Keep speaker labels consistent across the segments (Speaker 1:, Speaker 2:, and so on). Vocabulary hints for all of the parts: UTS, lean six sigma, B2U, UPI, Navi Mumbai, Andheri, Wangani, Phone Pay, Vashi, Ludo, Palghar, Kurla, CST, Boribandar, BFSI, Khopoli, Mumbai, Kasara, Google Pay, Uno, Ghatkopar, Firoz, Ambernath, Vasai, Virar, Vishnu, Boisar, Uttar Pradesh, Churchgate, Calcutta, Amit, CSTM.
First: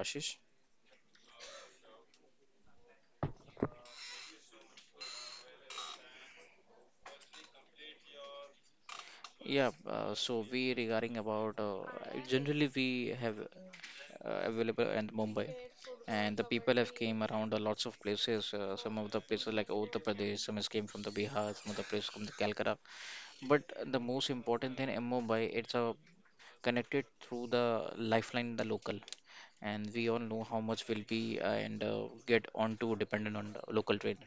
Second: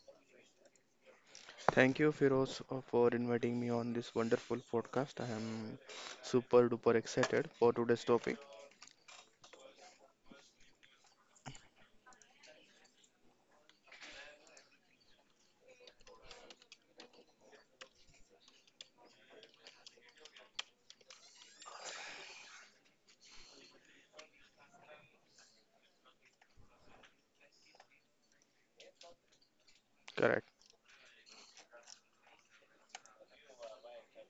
Speaker 1: Ashish.
Speaker 2: Thank you, Firoz, for inviting me on this wonderful podcast. I am super duper excited for today's topic.
Speaker 1: Yeah. So we regarding about generally we have available in Mumbai, and the people have came around lots of places. Some of the places like Uttar Pradesh. Some has came from the Bihar. Some of the places from the Calcutta. But the most important thing in Mumbai, it's connected through the lifeline, the local, and we all know
Speaker 2: Correct,
Speaker 1: how much will be and get onto dependent on the local train.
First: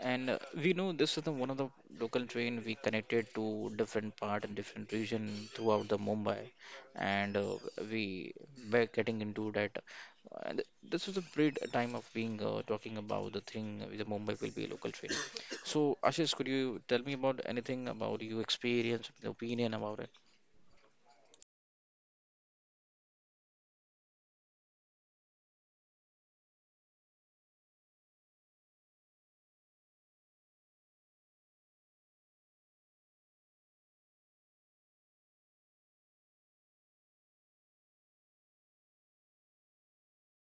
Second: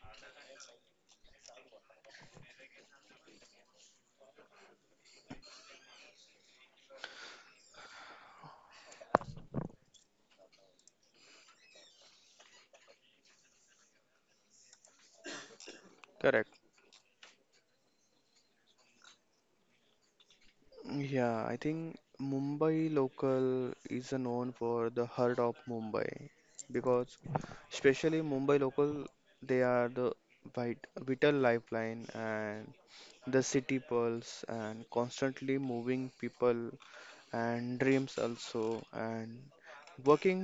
Speaker 1: And we know this is the one of the local train we connected to different part and different region throughout the Mumbai, and we were getting into that. And this is a great time of being talking about the thing with the Mumbai will be a local train. So Ashish, could
Speaker 2: correct.
Speaker 1: you tell me about anything about your experience, opinion about it?
Speaker 2: Yeah, I think Mumbai local is known for the heart of Mumbai because, especially Mumbai local, they are the vital lifeline and the city pulse and constantly moving people and dreams also, and working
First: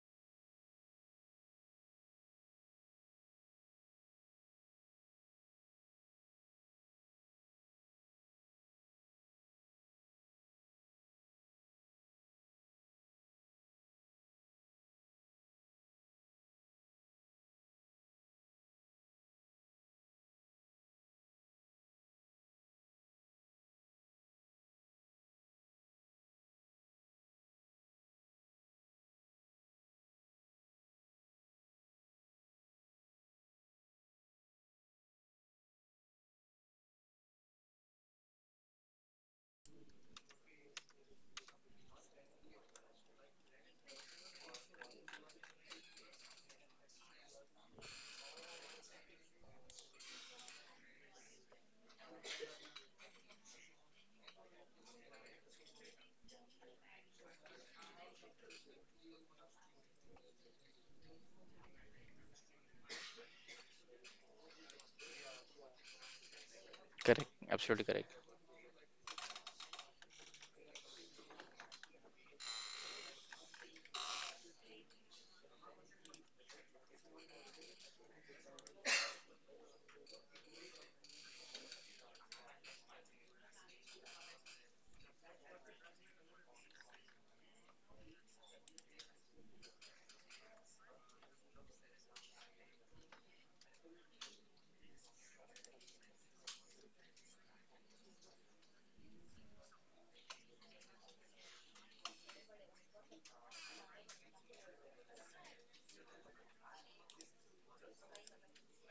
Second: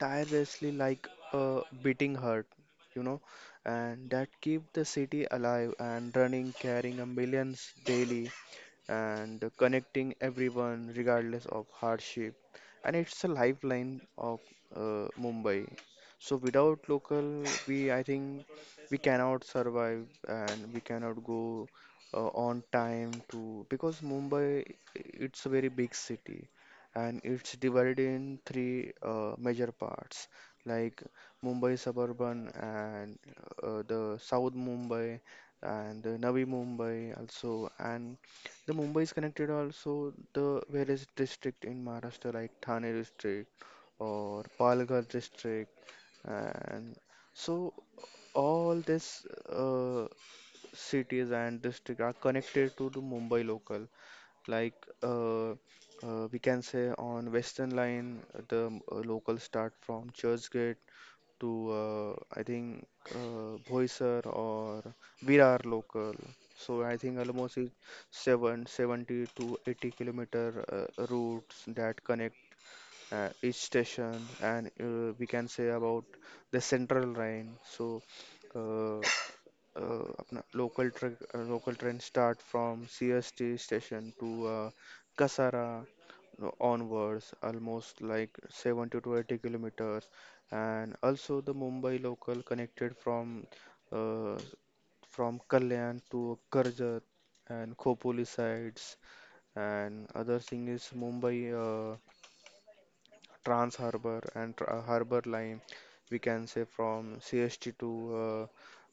Speaker 2: tirelessly like a beating heart, you know, and that keep the city alive and running, carrying a millions daily and connecting everyone regardless of hardship. And it's a lifeline of Mumbai. So without local, we I think we cannot survive and we cannot go on time to because Mumbai it's a very big city and it's divided in three major parts like Mumbai suburban and the South Mumbai and the Navi Mumbai also and the Mumbai is connected also the various district in Maharashtra like Thane district or Palghar district and so all this cities and district are connected to the Mumbai local. Like uh, we can say on Western Line, the local start from Churchgate to I think Boisar or Virar local. So I think
Speaker 1: Correct,
Speaker 2: almost is
Speaker 1: absolutely correct.
Speaker 2: 70 to 80 kilometer routes that connect each station and we can say about the central line so uh, अपना local train start from CST station to uh, Kasara onwards almost like 70 to 80 kilometers and also the Mumbai local connected uh, from Kalyan to Karjat and Khopoli sides and other thing is Mumbai uh, Trans Harbour and Harbour Line, we can say from CST to uh,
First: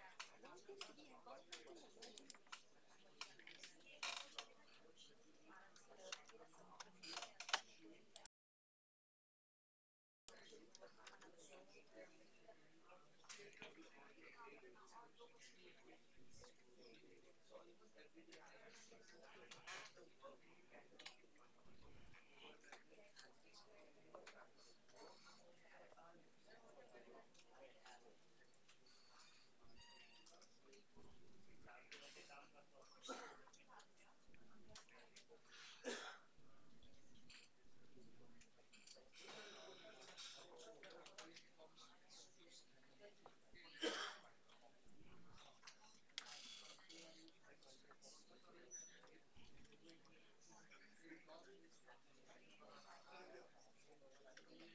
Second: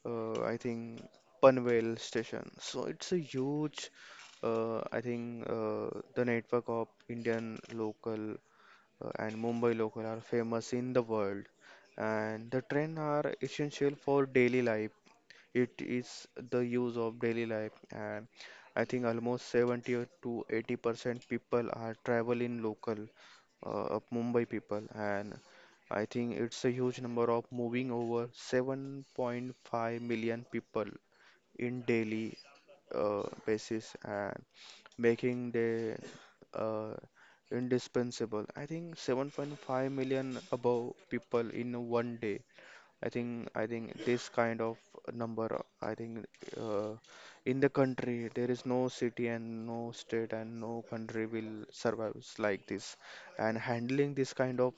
Speaker 2: I think Panvel station. So it's a huge, I think the network of Indian local and Mumbai local are famous in the world, and the train are essential for daily life, it is the use of daily life, and I think almost 70 to 80% people are traveling local, of Mumbai people, and I think it's a huge number of moving over 7.5 million people in daily basis and making the uh, indispensable. I think 7.5 million above people in one day. I think this kind of number, I think uh, in the country there is no city and no state and no country will survive like this. And handling this kind of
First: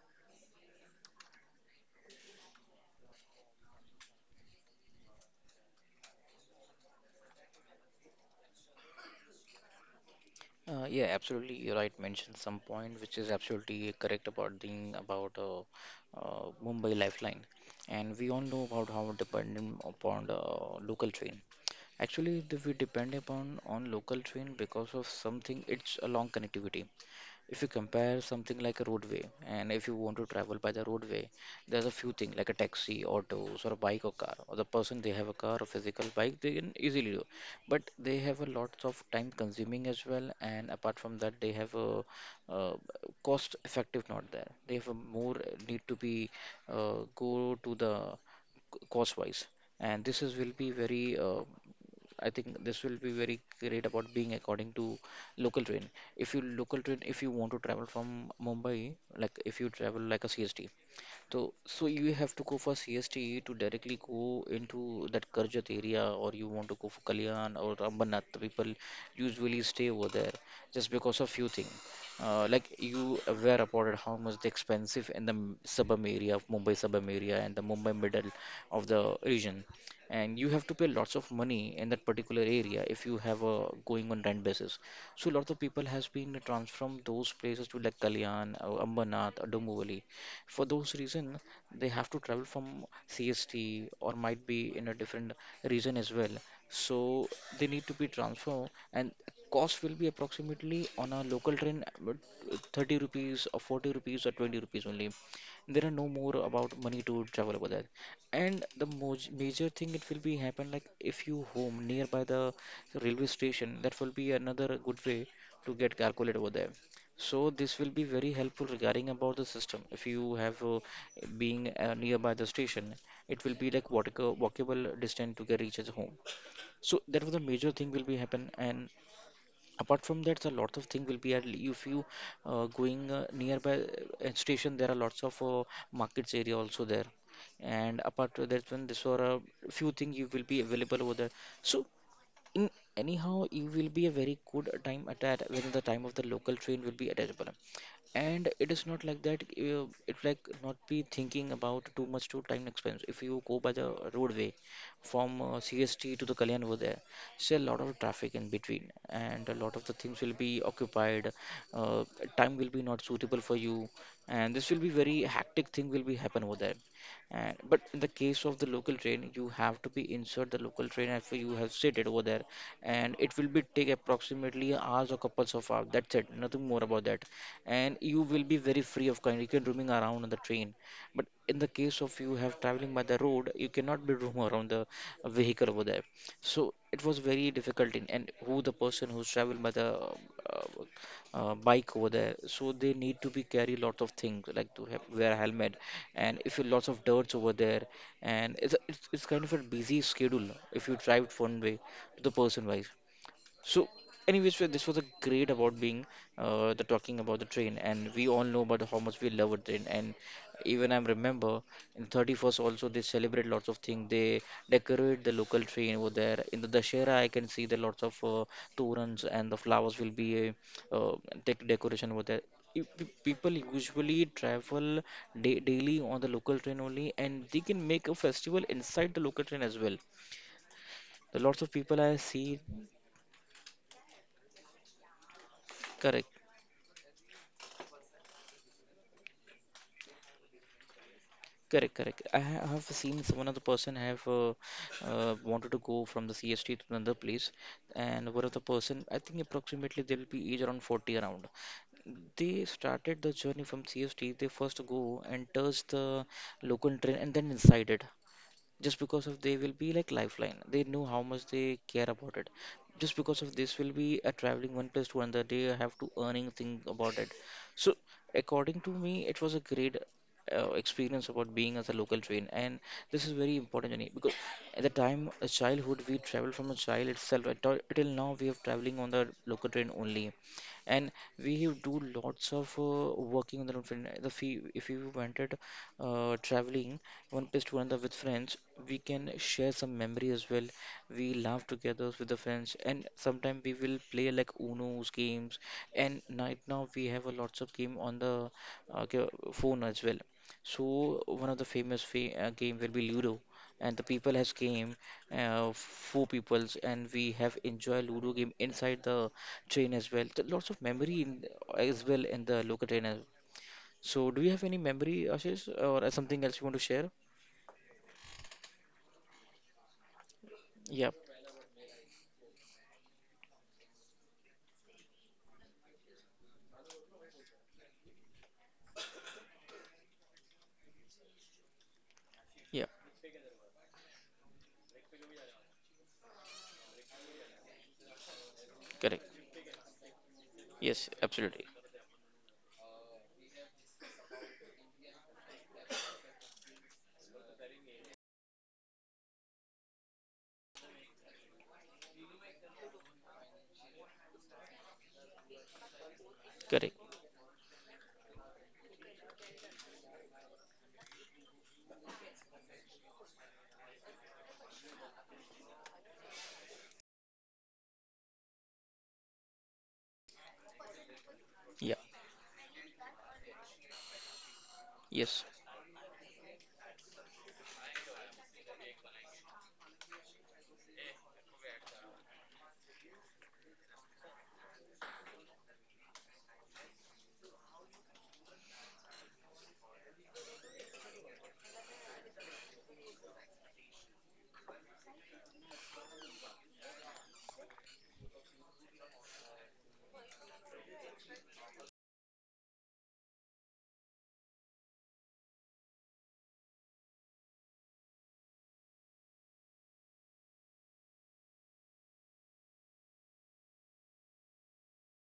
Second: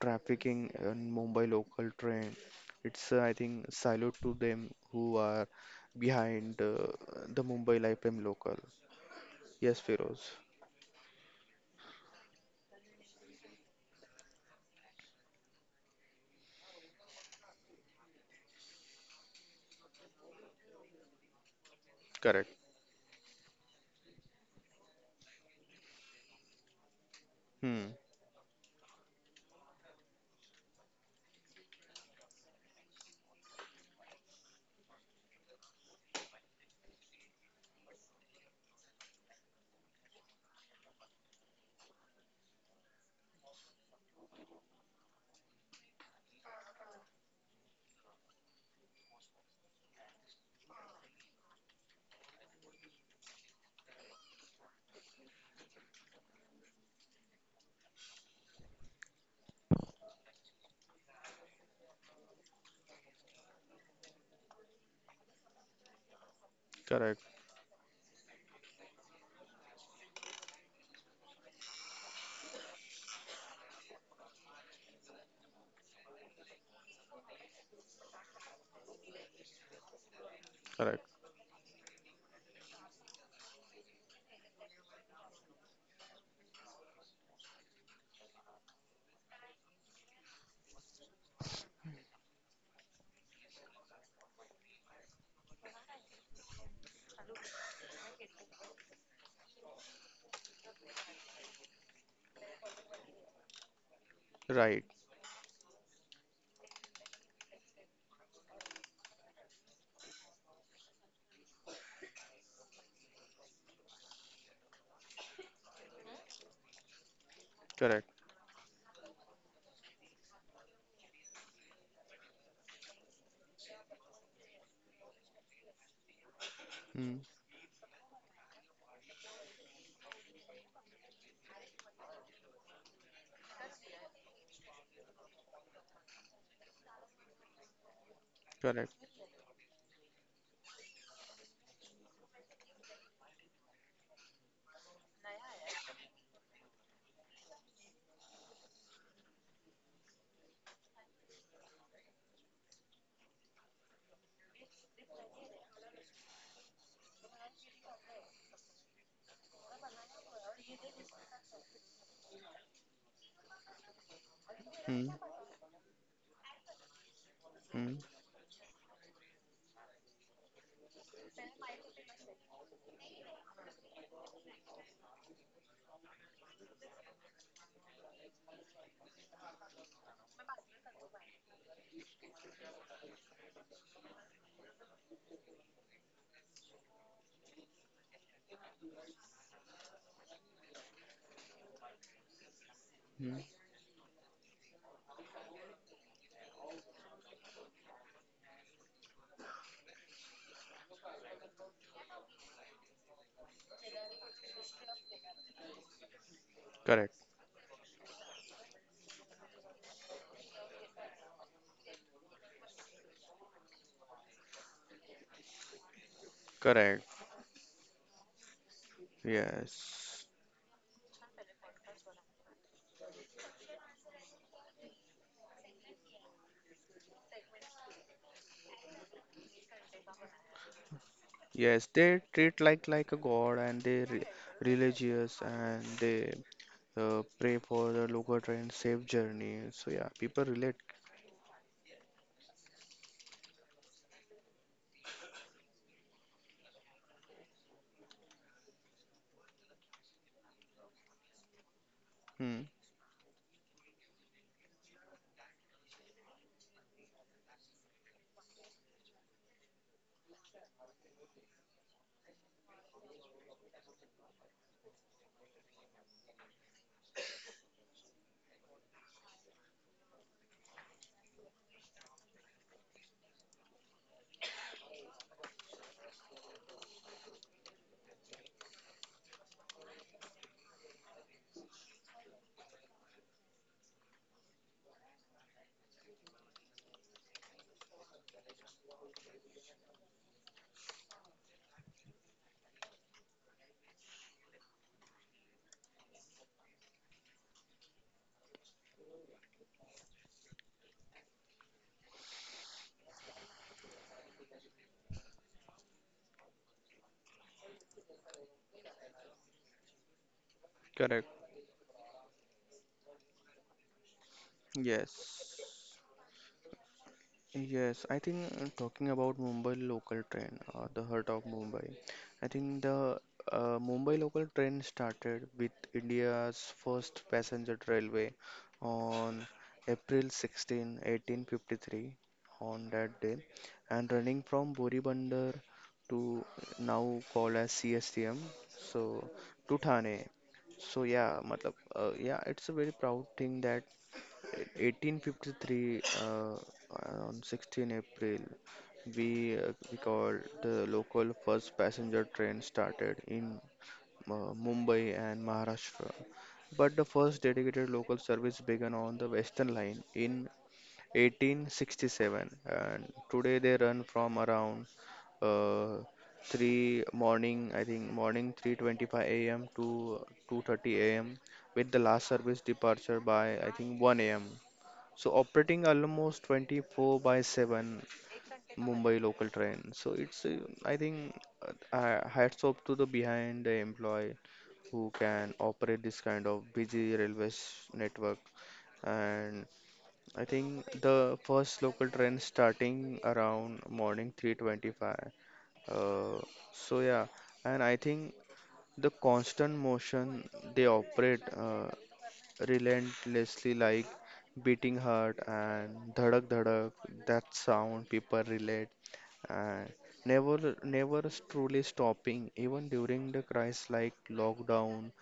Speaker 2: trafficking in Mumbai local train, it's I think salute to them who are behind the Mumbai Lifetime local. Yes, Feroz.
Speaker 1: Yeah, absolutely. You're right. Mentioned some point which is absolutely correct about the about Mumbai Lifeline, and we all know about how dependent upon the local train. Actually,
Speaker 2: Correct.
Speaker 1: we depend upon on local train because of something. It's a long connectivity if you
Speaker 2: Hmm.
Speaker 1: compare something like a roadway, and if you want to travel by the roadway there's a few things like a taxi, autos, or a bike or car, or the person they have a car or physical bike they can easily do, but they have a lots of time consuming as well, and apart from that they have a uh, cost effective not there, they have a more need to be go to the cost wise, and this is will be very I think this will be very great about being according to local train. If you local train, if you want to travel from Mumbai, like if you travel like a CST, so you have to go for CST to directly go into that Karjat area, or you want to go for
Speaker 2: Correct.
Speaker 1: Kalyan or Ambernath. People usually stay over there just because of few things. Like you aware about it, how much the expensive in the suburb area of Mumbai suburb area and the Mumbai middle of the region, and you have to pay
Speaker 2: Correct.
Speaker 1: lots of money in that particular area if you have a going on rent basis. So a lot of people has been transferred from those places to like Kalyan or Ambernath or Dombivli. For those reason they have to travel from CST or might be in a different region as well, so they need to be transferred, and cost will be approximately on a local train 30 rupees or 40 rupees or 20 rupees
Speaker 2: Right.
Speaker 1: only. There are no more about money to travel over there. And the moj major thing it will be happen, like if you home nearby the railway station, that will be another good way to get calculated over there. So this will be
Speaker 2: Correct.
Speaker 1: very helpful regarding about the system. If you have being nearby the station, it will be like walkable distance to get reaches home. So
Speaker 2: Hmm.
Speaker 1: that was the major thing will be happen. And apart from that, a lot of thing will be at if you going nearby station, there are lots of markets area also there. And apart to that, when this
Speaker 2: Correct.
Speaker 1: were a few things you will be available over there. So in anyhow it will be a very good time at that when the time of the local train will be available, and it is not like that it's like not be thinking about too much to time expense if you go by the roadway from CST to the Kalyan over there. See a lot of traffic in between, and a lot of the things will be occupied, uh, time will be not suitable for you, and this will be
Speaker 2: Hmm.
Speaker 1: very hectic thing will be happen over there. And, but
Speaker 2: Hmm.
Speaker 1: in the case of the local train, you have to be inside the local train after you have seated over there, and it will be take approximately hours or couples of hours. That's it, nothing more about that. And you will be very free of kind. You can roaming around on the train. But in the case of you have traveling by the road, you cannot be roam around the vehicle over there. So it was very difficult in, and who the person who's traveled by the uh, bike over there. So they need to
Speaker 2: Hmm.
Speaker 1: be carry lot of things like to have, wear helmet, and if you lots of dirts over there, and it's, it's kind of a busy schedule if you drive it one way to the person wise. So, anyways, well, this was a great about being the
Speaker 2: Correct.
Speaker 1: talking about the train, and we all know about how much we love a train. And even I remember in 31st also they celebrate lots of things. They decorate the local train over there. In the
Speaker 2: Correct.
Speaker 1: Dashera, I can see the lots of torans and the flowers will be
Speaker 2: Yes,
Speaker 1: a uh, decoration over there. If pe- People usually travel da daily on the local train only, and they can make a festival inside the local train as well. The lots of
Speaker 2: yes,
Speaker 1: people I
Speaker 2: they
Speaker 1: see,
Speaker 2: treat like a god, and they re religious, and
Speaker 1: correct.
Speaker 2: they pray for the local train safe journey. So yeah, people relate.
Speaker 1: Correct, correct. I have seen some another person have wanted to go from the CST to another place, and one of the person, I think approximately they'll be age around 40 around.
Speaker 2: Hmm,
Speaker 1: They started the journey from CST. They first go and touch the local train, and then inside it just because of they will be like lifeline, they know how much they care about it just because of this will be a traveling one place to another, they have to earning thing about it. So according to me it was a great experience about being as a local train, and this is very important, Jenny, because at the time a childhood we travel from a child itself right, till now we are traveling on the local train only, and we do lots of working on the local train. The fee if you wanted traveling one place to another with friends, we can share some memory as well. We laugh together with the friends, and sometimes we will play like Uno's games. And right now we have a lots of game on the phone as well. So one of the famous fa game will be Ludo, and the people has game four peoples, and we have enjoy Ludo game inside the train as well. There lots of memory
Speaker 2: correct.
Speaker 1: in, as well in the local train as well. So, do you have any
Speaker 2: Yes,
Speaker 1: memory, Ashish, or something else you want to share?
Speaker 2: Yes, I think talking about Mumbai local train, the
Speaker 1: Yeah,
Speaker 2: heart of Mumbai. I think the Mumbai local train started with India's first passenger railway on April 16, 1853
Speaker 1: yeah,
Speaker 2: on that day, and running from Boribandar to now called as CSTM,
Speaker 1: correct.
Speaker 2: so to Thane. So
Speaker 1: Yes,
Speaker 2: yeah,
Speaker 1: absolutely.
Speaker 2: matlab, yeah, it's a very proud thing that 1853, on 16 April, we called the local first passenger train started in Mumbai and Maharashtra. But
Speaker 1: Correct.
Speaker 2: the first dedicated local service began on the Western Line in 1867, and today they run from around uh, 3 morning, I think morning 3:25 a.m. to 2:30 a.m., with
Speaker 1: Yeah,
Speaker 2: the last service departure by I think 1 a.m. So
Speaker 1: yes,
Speaker 2: operating almost 24 by 7 Mumbai local train. So it's, I think, hats off to the behind the employee who can operate this kind of busy railways network. And I think the first local train starting around morning 3:25. Uh, so yeah, and I think the constant motion they operate. Relentlessly like beating heart and dhadak dhadak, that sound people relate and never truly stopping even during the crisis like lockdown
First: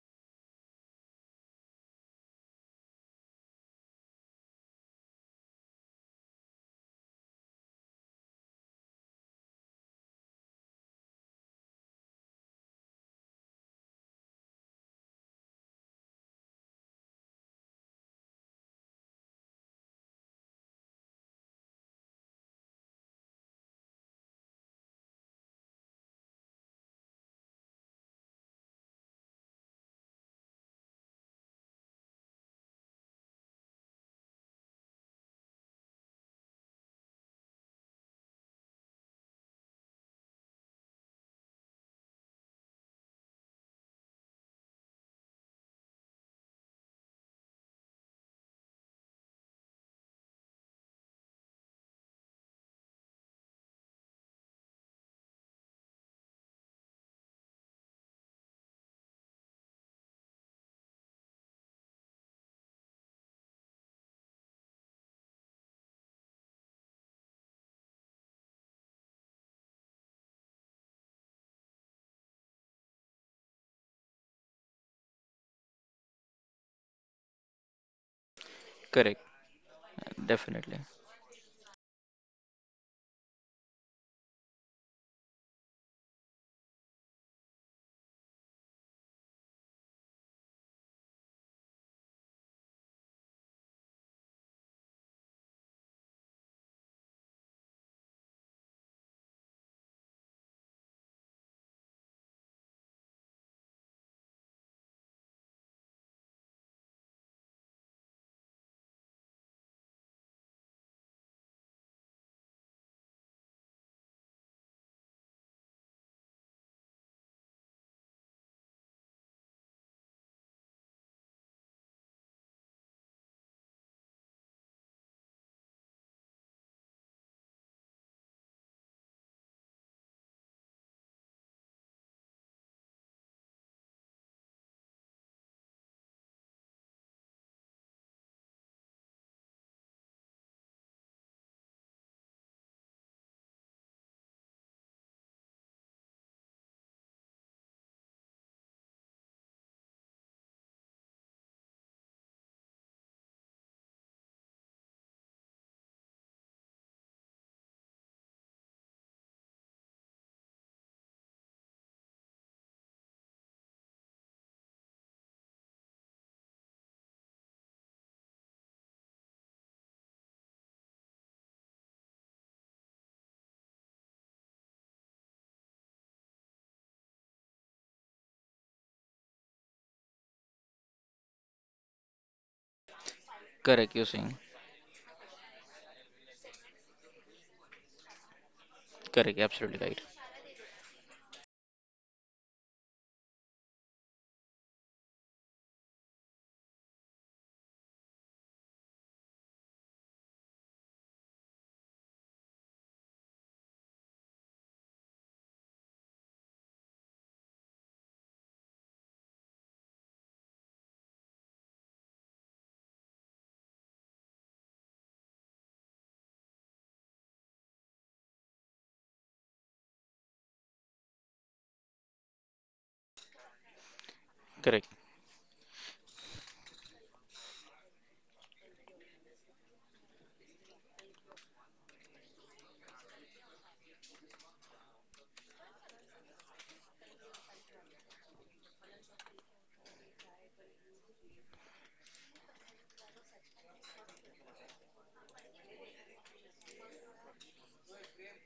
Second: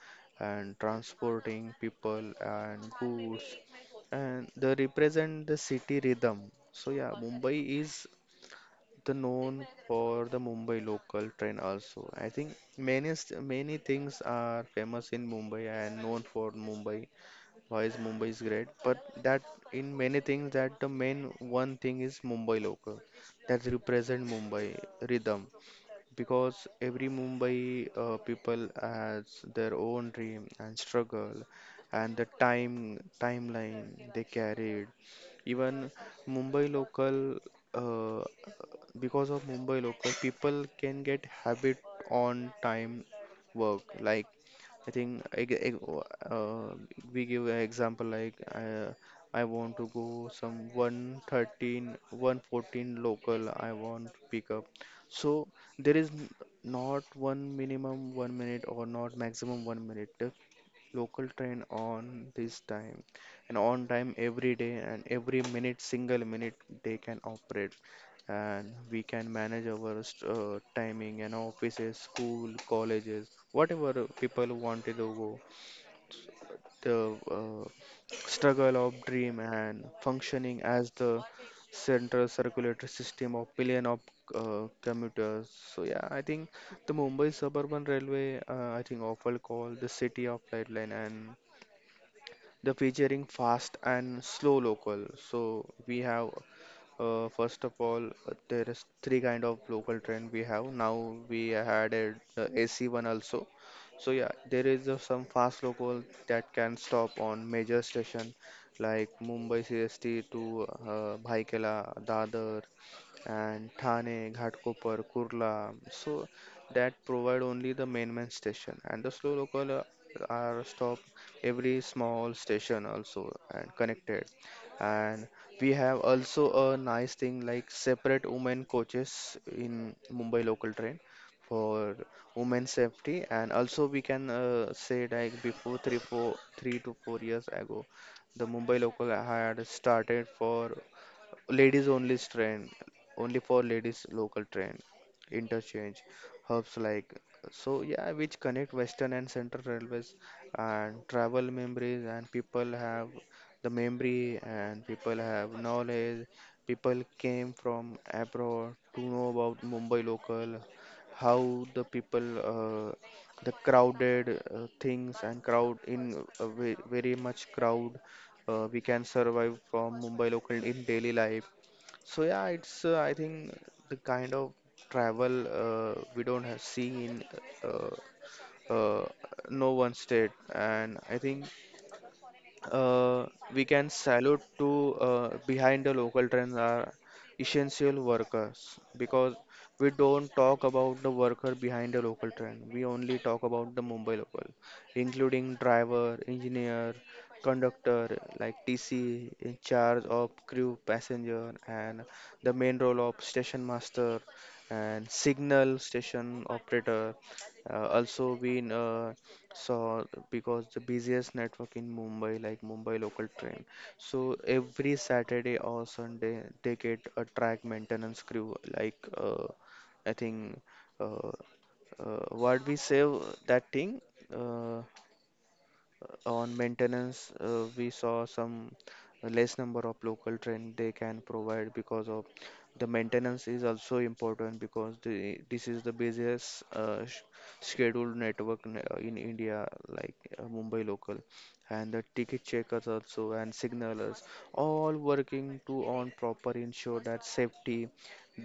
Speaker 2: and transporting people and goods, and they represent the city rhythm. So yeah, Mumbai is the known for the Mumbai local train also. I think many many things are famous in Mumbai and known for Mumbai. Why is Mumbai is great, but that in many things that the main one thing is Mumbai local that represent Mumbai rhythm, because every Mumbai people has their own dream and struggle, and the timeline they carried, even Mumbai local. uh, because of Mumbai local, people can get habit on time work. Like I think we give an example like I want to go some 113, 114 local. I want pick up. So there is not one minimum 1 minute or not maximum 1 minute local train on this time, and on time every day, and every minute single minute they can operate, and we can manage our timing and offices, school, colleges, whatever people wanted to go, the struggle of
Speaker 1: correct,
Speaker 2: dream, and functioning
Speaker 1: definitely.
Speaker 2: as the central circulatory system of billion of commuters. So yeah, I think the Mumbai suburban railway, I think, often called the city of lifeline, and the featuring fast and slow local. So we have, first of all, there is three kind of local train we have. Now we had the AC one also. So yeah, there is some fast local that can stop on major station like Mumbai CST to Bhaikela, Dadar, and Thane, Ghatkopar, Kurla. So that provide only the main main station, and the slow local are stop every small station also and connected. And we have also a nice thing like separate women coaches in Mumbai local train for women safety, and also we can say like before three to 4 years ago the Mumbai local had started for Ladies only train, only for ladies local train, interchange, hubs like, so yeah, which connect Western and Central Railways, and travel memories and people have the memory and people have knowledge. People came from abroad to know about Mumbai local, how the people, the crowded things, and crowd in, very much crowd, we can survive from Mumbai local in daily life. So yeah, it's I think the kind of travel we don't have seen uh, uh, no one state, and I think uh, we can
Speaker 1: Correct, you're saying.
Speaker 2: salute to behind the local trends are essential workers, because
Speaker 1: Correct. Absolutely
Speaker 2: we
Speaker 1: right.
Speaker 2: don't talk about the worker behind the local trend. We only talk about the Mumbai local, including driver, engineer, conductor like TC in charge of crew passenger, and the main role of station master and signal station operator. Also, we so because the busiest network in Mumbai, like Mumbai local train, so every Saturday or Sunday they get a track maintenance crew. Like I think uh, what we say that thing. Uh,
Speaker 1: Correct.
Speaker 2: on maintenance, we saw some less number of local train they can provide because of the maintenance is also important, because this is the busiest scheduled network, in India, like Mumbai local, and the ticket checkers also and signalers, all working to on proper ensure that safety.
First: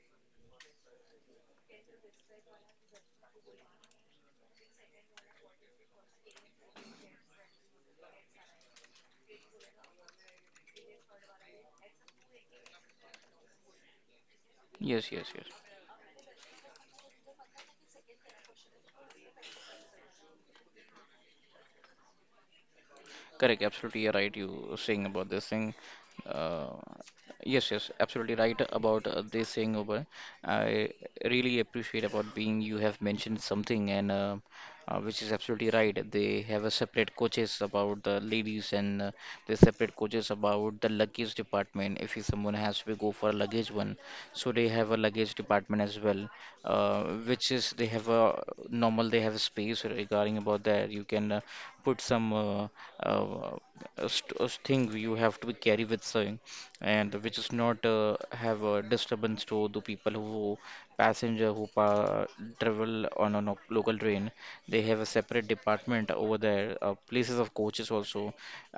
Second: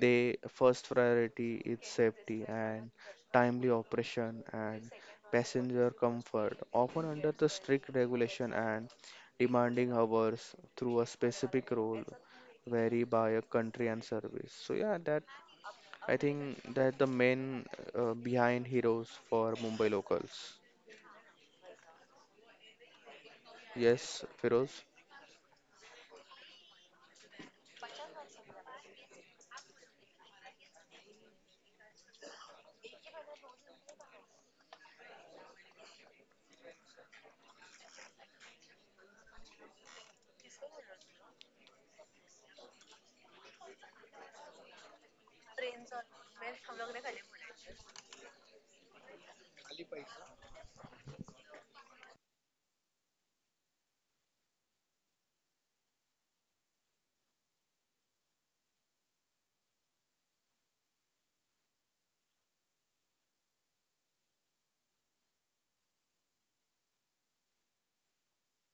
Speaker 2: They first priority is safety and timely operation and passenger comfort, often under the strict regulation and demanding hours through a specific role vary by a country and service. So yeah,
Speaker 1: Yes,
Speaker 2: that
Speaker 1: yes, yes.
Speaker 2: I think that the main behind heroes for Mumbai locals.
Speaker 1: Correct, absolutely you're
Speaker 2: Yes,
Speaker 1: right. You
Speaker 2: Feroz.
Speaker 1: saying about this thing. Uh, yes, yes, absolutely right about this thing over. I really appreciate about being you have mentioned something and which is absolutely right. They have a separate coaches about the ladies, and they separate coaches about the luggage department. If someone has to go for a luggage one, so they have a luggage department as well, uh, which is they have a normal, they have a space regarding about that. You can put some uh, uh, thing you have to carry with you, and which is not have a disturbance to the people who passenger travel on a local train. They have a separate department over there, places of coaches also.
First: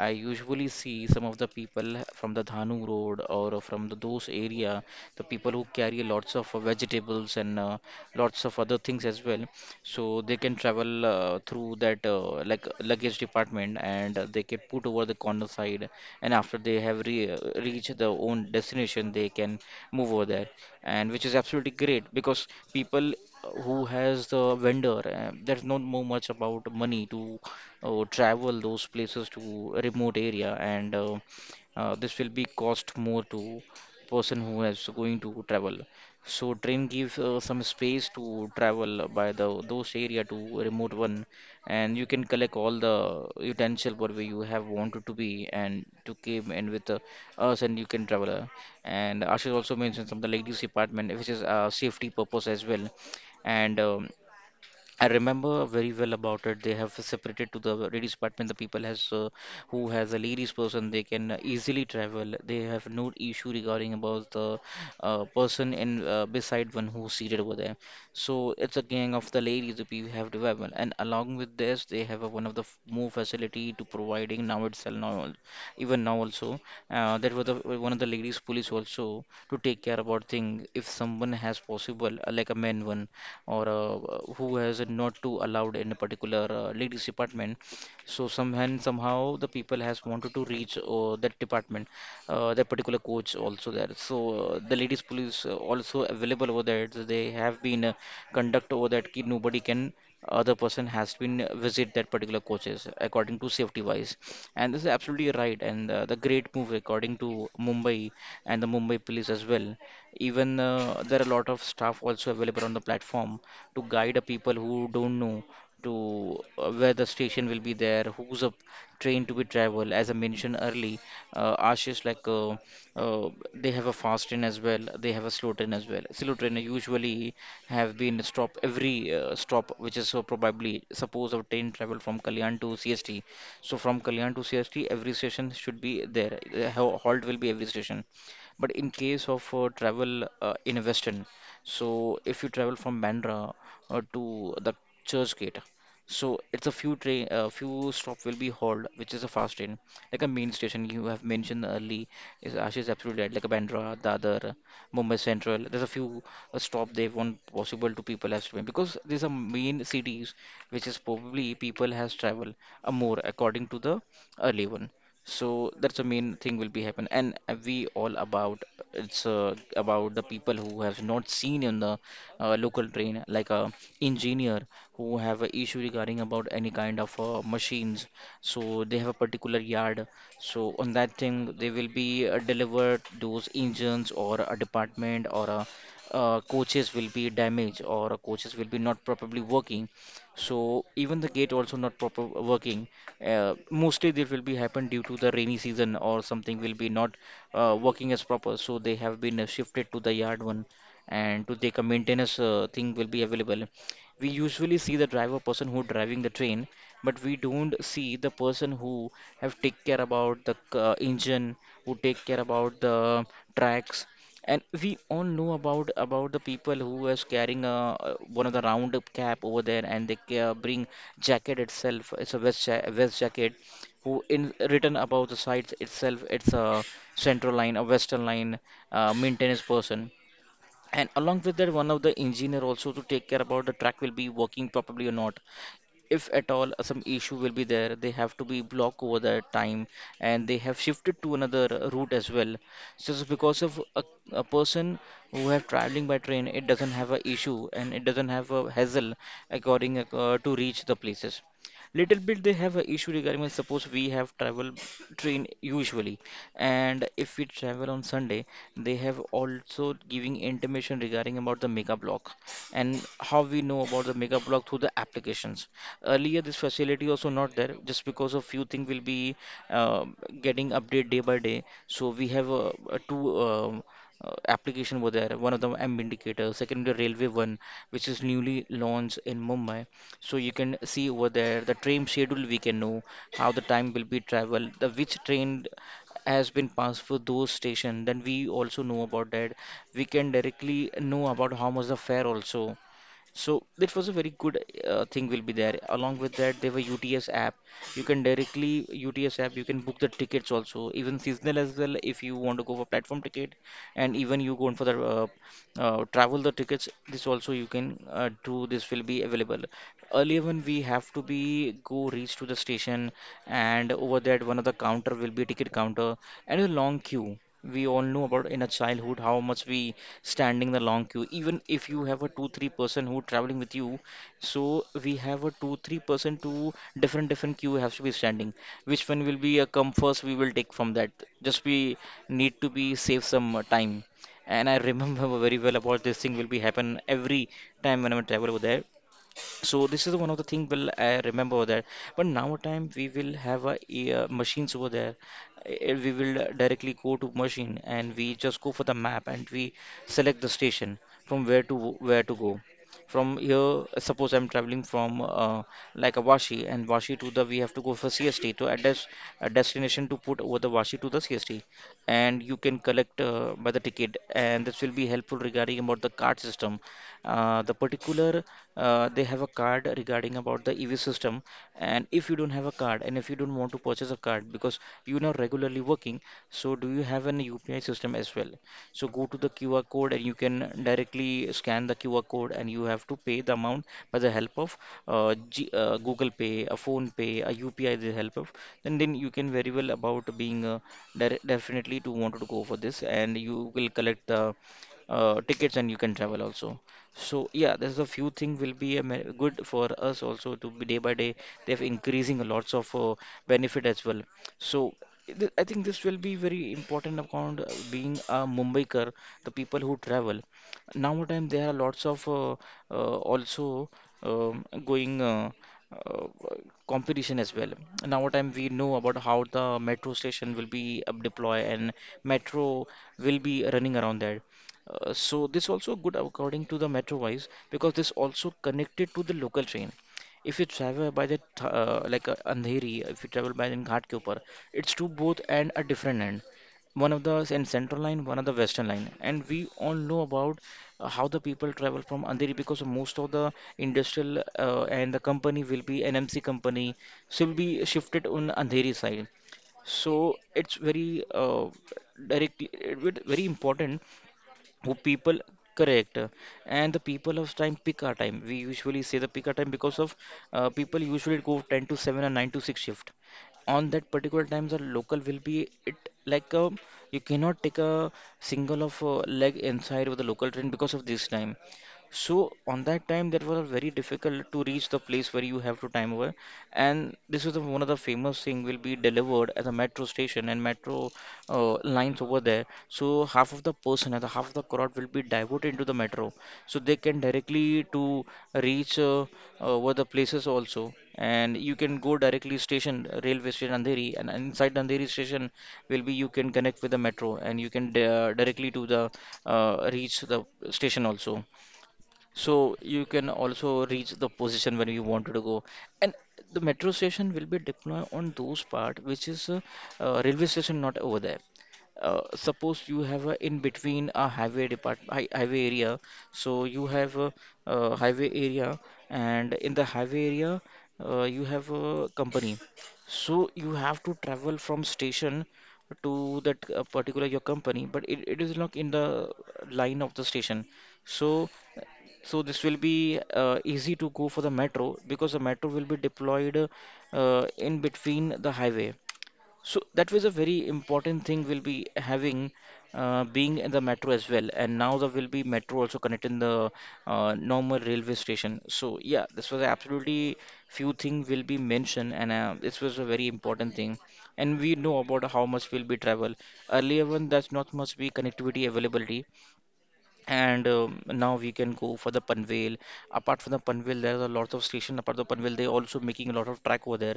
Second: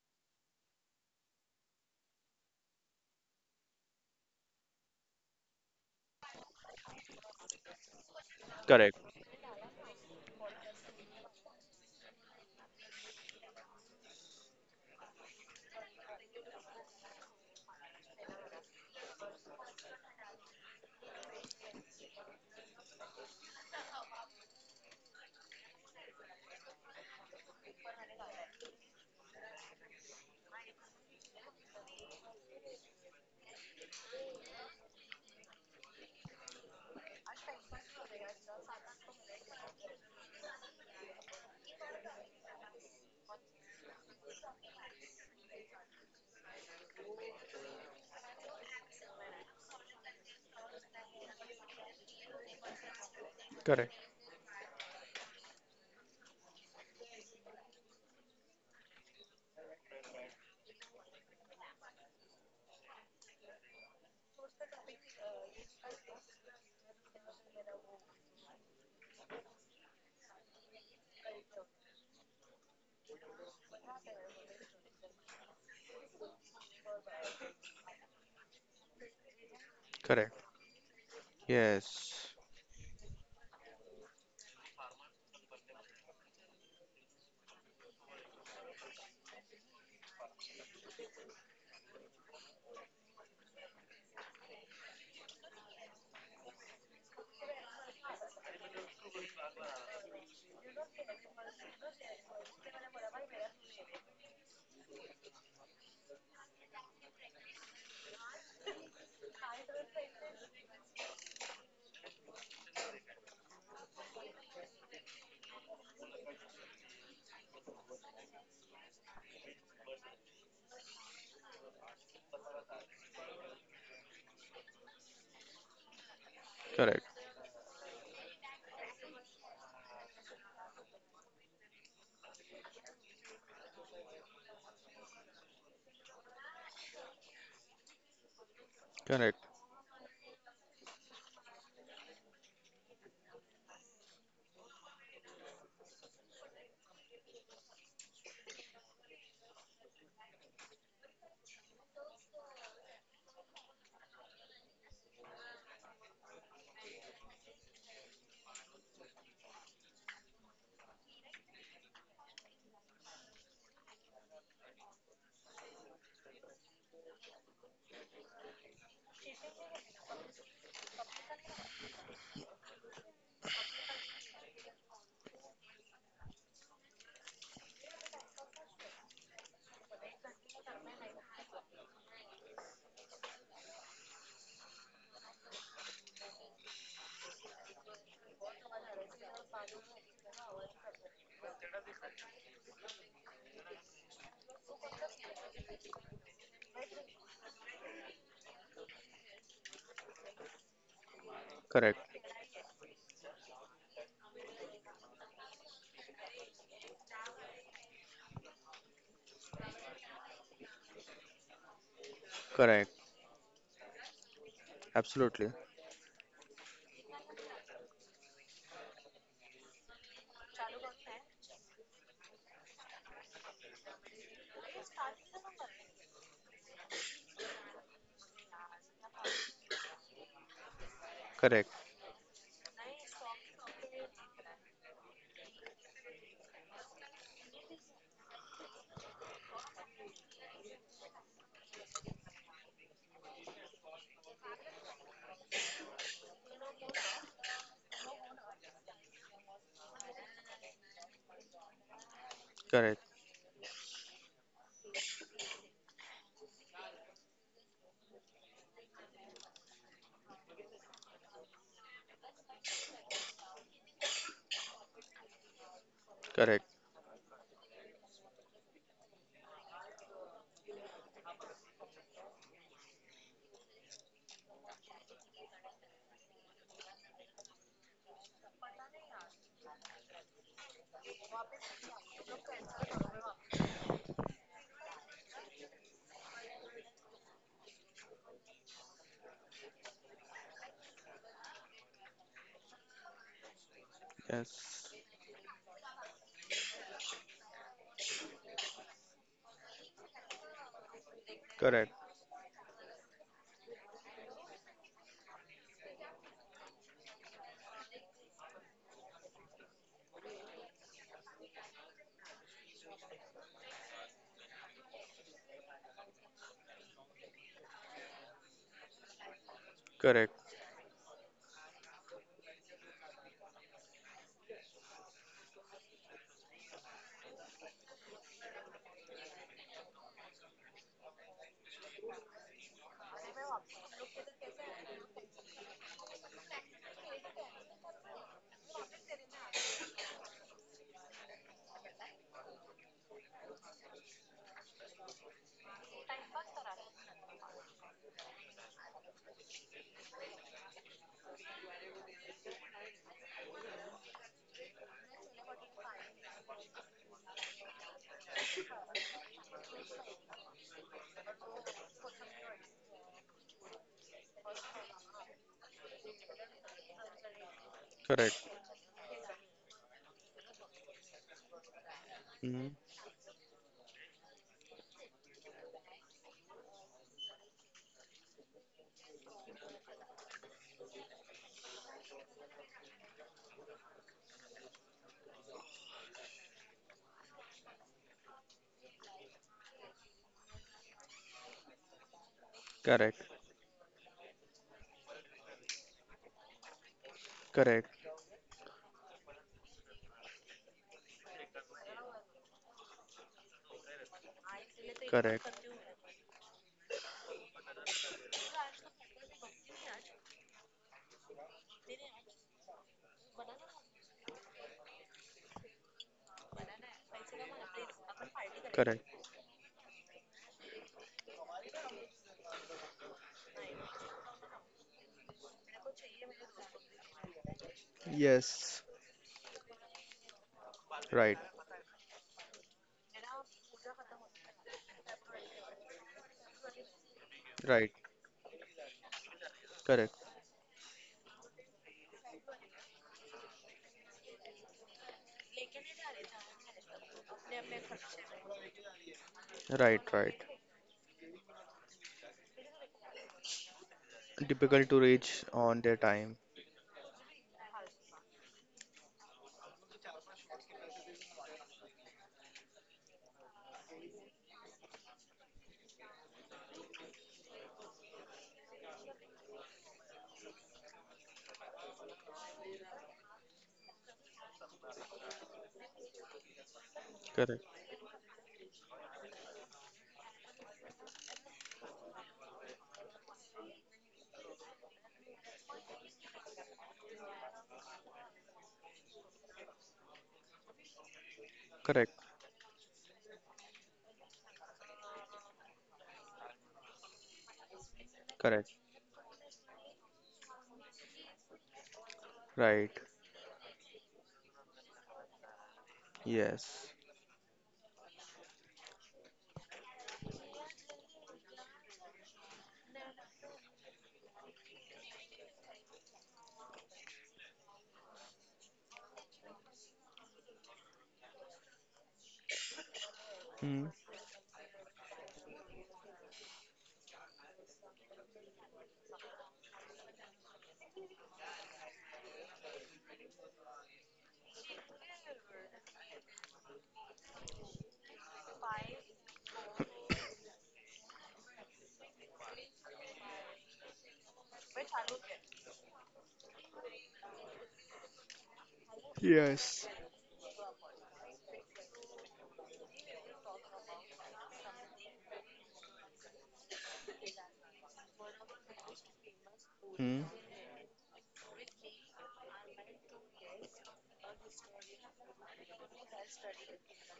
Speaker 1: I usually see some of the people from the Dhanu Road or from the, those area, the people who carry lots of vegetables and lots of other
Speaker 2: Correct,
Speaker 1: things as well, so they can travel through that like luggage department, and they can put over the corner side, and after they have reached their own destination they can move over there. And which is absolutely great because people who has the vendor, there's not more much about money to travel those places to a remote area, and this will be cost more to person who is going to travel. So train gives some space to travel by the those area to remote one, and you can collect all the utensil whatever you have wanted to be and to came and with us, and you can travel. And Ashish also mentioned some of the ladies department which is safety purpose as well, and
Speaker 2: correct,
Speaker 1: I remember very well about it. They have separated to the ladies department. The people has who has a ladies person, they can easily travel. They have no issue regarding about the person in beside one who's seated over there. So it's a gang of the ladies that people have development, and along with this, they have a, one of the more facility to providing now itself now even now also there was the, one of the ladies police also to take care about
Speaker 2: correct.
Speaker 1: thing if someone has possible
Speaker 2: Yes.
Speaker 1: like a man one or who has not to allowed in a particular leader's department so somehow the people has wanted to reach that department that particular coach also there so the ladies police also available over there so they have been conduct over that ki nobody can other person has been visit that particular coaches according to safety wise. And this is absolutely right and the great move according to Mumbai and the Mumbai police as well. Even there are a lot of staff also available on the platform to guide a people who don't know to where the station will be there who's a train to be travel as I mentioned early Ashish like they have a fast train as well, they have a slow train as well. Slow train
Speaker 2: Correct,
Speaker 1: usually have been stop every stop, which is probably suppose a train travel from Kalyan to CST, so from Kalyan to CST every station should be there. The halt will be every station, but in case
Speaker 2: correct,
Speaker 1: of travel in Western, so if you travel from Bandra to the Churchgate, so it's a few train, a few stop will be halt, which is a fast train, like a main station you have mentioned early. Is Ashish is absolutely right, like a Bandra, Dadar, Mumbai Central. There's a few stop they want possible to people as well, because these are main cities, which is probably people has travel more according to the early one. So that's the main thing will be happen, and we all about it's about the people who have not seen in the local train like a engineer who have a issue regarding about any kind of machines, so they have a particular yard. So on that thing they will be delivered those engines or a department or a coaches will be damaged, or coaches will be not properly working. So even the gate also not proper working mostly there will be happen due to the rainy season, or something will be not working as proper, so they have been shifted to the yard one and to take a
Speaker 2: correct,
Speaker 1: maintenance thing will be available. We usually see the driver person who driving the train, but we don't see the person who have take care about the engine, who take care about
Speaker 2: correct.
Speaker 1: the tracks. And we all know
Speaker 2: Absolutely.
Speaker 1: about the people who was carrying one of the round up cap over there, and they bring jacket itself. It's a vest ja vest jacket. Who in written about the sides itself? It's a central line, a western line, maintenance person. And along with
Speaker 2: Correct,
Speaker 1: that, one of the engineer also to take care about the track will be working properly or not. If at all some issue will be there, they have to be blocked over that time, and they have shifted to another route as well. So it's because of a person who have traveling by train, it doesn't have a issue and it doesn't have a hassle according to reach the places. Little bit they have a
Speaker 2: correct,
Speaker 1: issue regarding when suppose we have travel train usually, and if we travel on Sunday, they have also giving information regarding about the mega block. And how we know about the mega block through the applications? Earlier, this
Speaker 2: correct.
Speaker 1: facility also not there, just because of few things will be uh, getting update day by day. So we have two application over there. One of them M indicator, second the railway one, which is newly launched in Mumbai. So you can see over there the train schedule. We can know how the time will be travel, the which train has been passed for those station, then we also know about that. We can directly know about how much the fare also, so that was a very good
Speaker 2: Yes.
Speaker 1: thing will be there. Along with that, they were UTS app. You can directly UTS app. You can book the tickets also, even seasonal as
Speaker 2: Correct,
Speaker 1: well. If you want to go for platform ticket, and even you go for the travel the tickets, this also you can do. This will be available. Earlier when we have to be go reach to the station, and over that one of the counter will be ticket counter and a long queue. We all know about in a childhood how much we
Speaker 2: correct,
Speaker 1: standing the long queue, even if you have a two three person who traveling with you, so we have a two three person to different different queue has to be standing, which one will be a come first we will take from that. Just we need to be save some time, and I remember very well about this thing will be happen every time when I travel over there. So this is one of the thing will I remember that. But now time we will have a, machines over there. We will directly go to machine, and we just go for the map and we select the station from where to go. From here, suppose I'm traveling from like a Vashi, and Vashi to the we have to go for CST to a, des a destination to put over the Vashi to the CST, and you can collect by the ticket, and this will be helpful regarding about the card system the
Speaker 2: correct.
Speaker 1: particular they have a card regarding about the EV system. And if you don't have
Speaker 2: Mhm.
Speaker 1: a card, and if you don't want to purchase a card because you're not regularly working, so do you have an UPI system as well? So go to the QR code and you can directly scan the QR code, and you have to pay the amount by the help of Google Pay a phone pay a UPI the help of, and then you can very well about being definitely to want to go for this,
Speaker 2: Correct,
Speaker 1: and you will collect the tickets and you can travel also. So yeah, there's
Speaker 2: correct.
Speaker 1: a few thing will be a good for us also to be day by day. They're increasing lots of benefit as well. So
Speaker 2: Correct.
Speaker 1: I think this will be very important account being a Mumbaikar, the people who travel. Nowadays there are lots of also going uh, competition as well. Nowadays we know
Speaker 2: Correct.
Speaker 1: about how the metro station will be deployed and metro will be running around that. So this also good according to the metro wise, because this also
Speaker 2: Yes.
Speaker 1: connected to the local train. If you travel by
Speaker 2: Right.
Speaker 1: the like Andheri, if you travel by in Ghatkopar, it's to both end a different end. One of the in
Speaker 2: Right.
Speaker 1: central line, one of the western line, and we all
Speaker 2: Correct.
Speaker 1: know about how the people travel from Andheri, because most of the industrial and the company will be NMC company, so will be shifted on Andheri side.
Speaker 2: Right. Right.
Speaker 1: So it's very directly it very important
Speaker 2: Difficult
Speaker 1: who
Speaker 2: to
Speaker 1: people
Speaker 2: reach on their
Speaker 1: correct
Speaker 2: time.
Speaker 1: and the people of time pick our time, we usually say the pick our time, because of people usually go 10 to 7 or 9 to 6 shift. On that particular time the local will be it like a, you cannot take a single of leg inside of the local train because of this time. So on that time, that was very difficult to reach the place where you have to time over, and this is the,
Speaker 2: Correct.
Speaker 1: one of the famous thing will be delivered at the metro station and metro lines over there. So half of the person and the half of the crowd will be diverted into the metro, so they can directly to reach over the places also. And you can go
Speaker 2: Correct.
Speaker 1: directly station railway station Andheri, and inside Andheri station will be you can connect with the metro, and you can directly
Speaker 2: Correct.
Speaker 1: to the reach the station also. So
Speaker 2: Right.
Speaker 1: you can also reach the position when you wanted to go. And the
Speaker 2: Yes.
Speaker 1: metro station will be deployed on those part which is railway station not over there. Suppose you have a in between a highway highway area, so you have a highway area, and in the highway area you have a company. So you
Speaker 2: Hmm.
Speaker 1: have to travel from station to that particular your company, but it is not in the line of the station. So so this will be easy to go for the metro because the metro will be deployed in between the highway. So that was a very important thing we'll be having being in the metro as well. And now there will be metro also connecting the normal railway station. So yeah, this was
Speaker 2: Yes.
Speaker 1: absolutely few thing will be mentioned, and this was a very important thing. And we know about how much will be travel. Earlier one, that's not much be connectivity availability
Speaker 2: Hmm.
Speaker 1: and now we can go for the Panvel. Apart from the Panvel, there are a lot of station. Apart the Panvel, they also making a lot of track over there.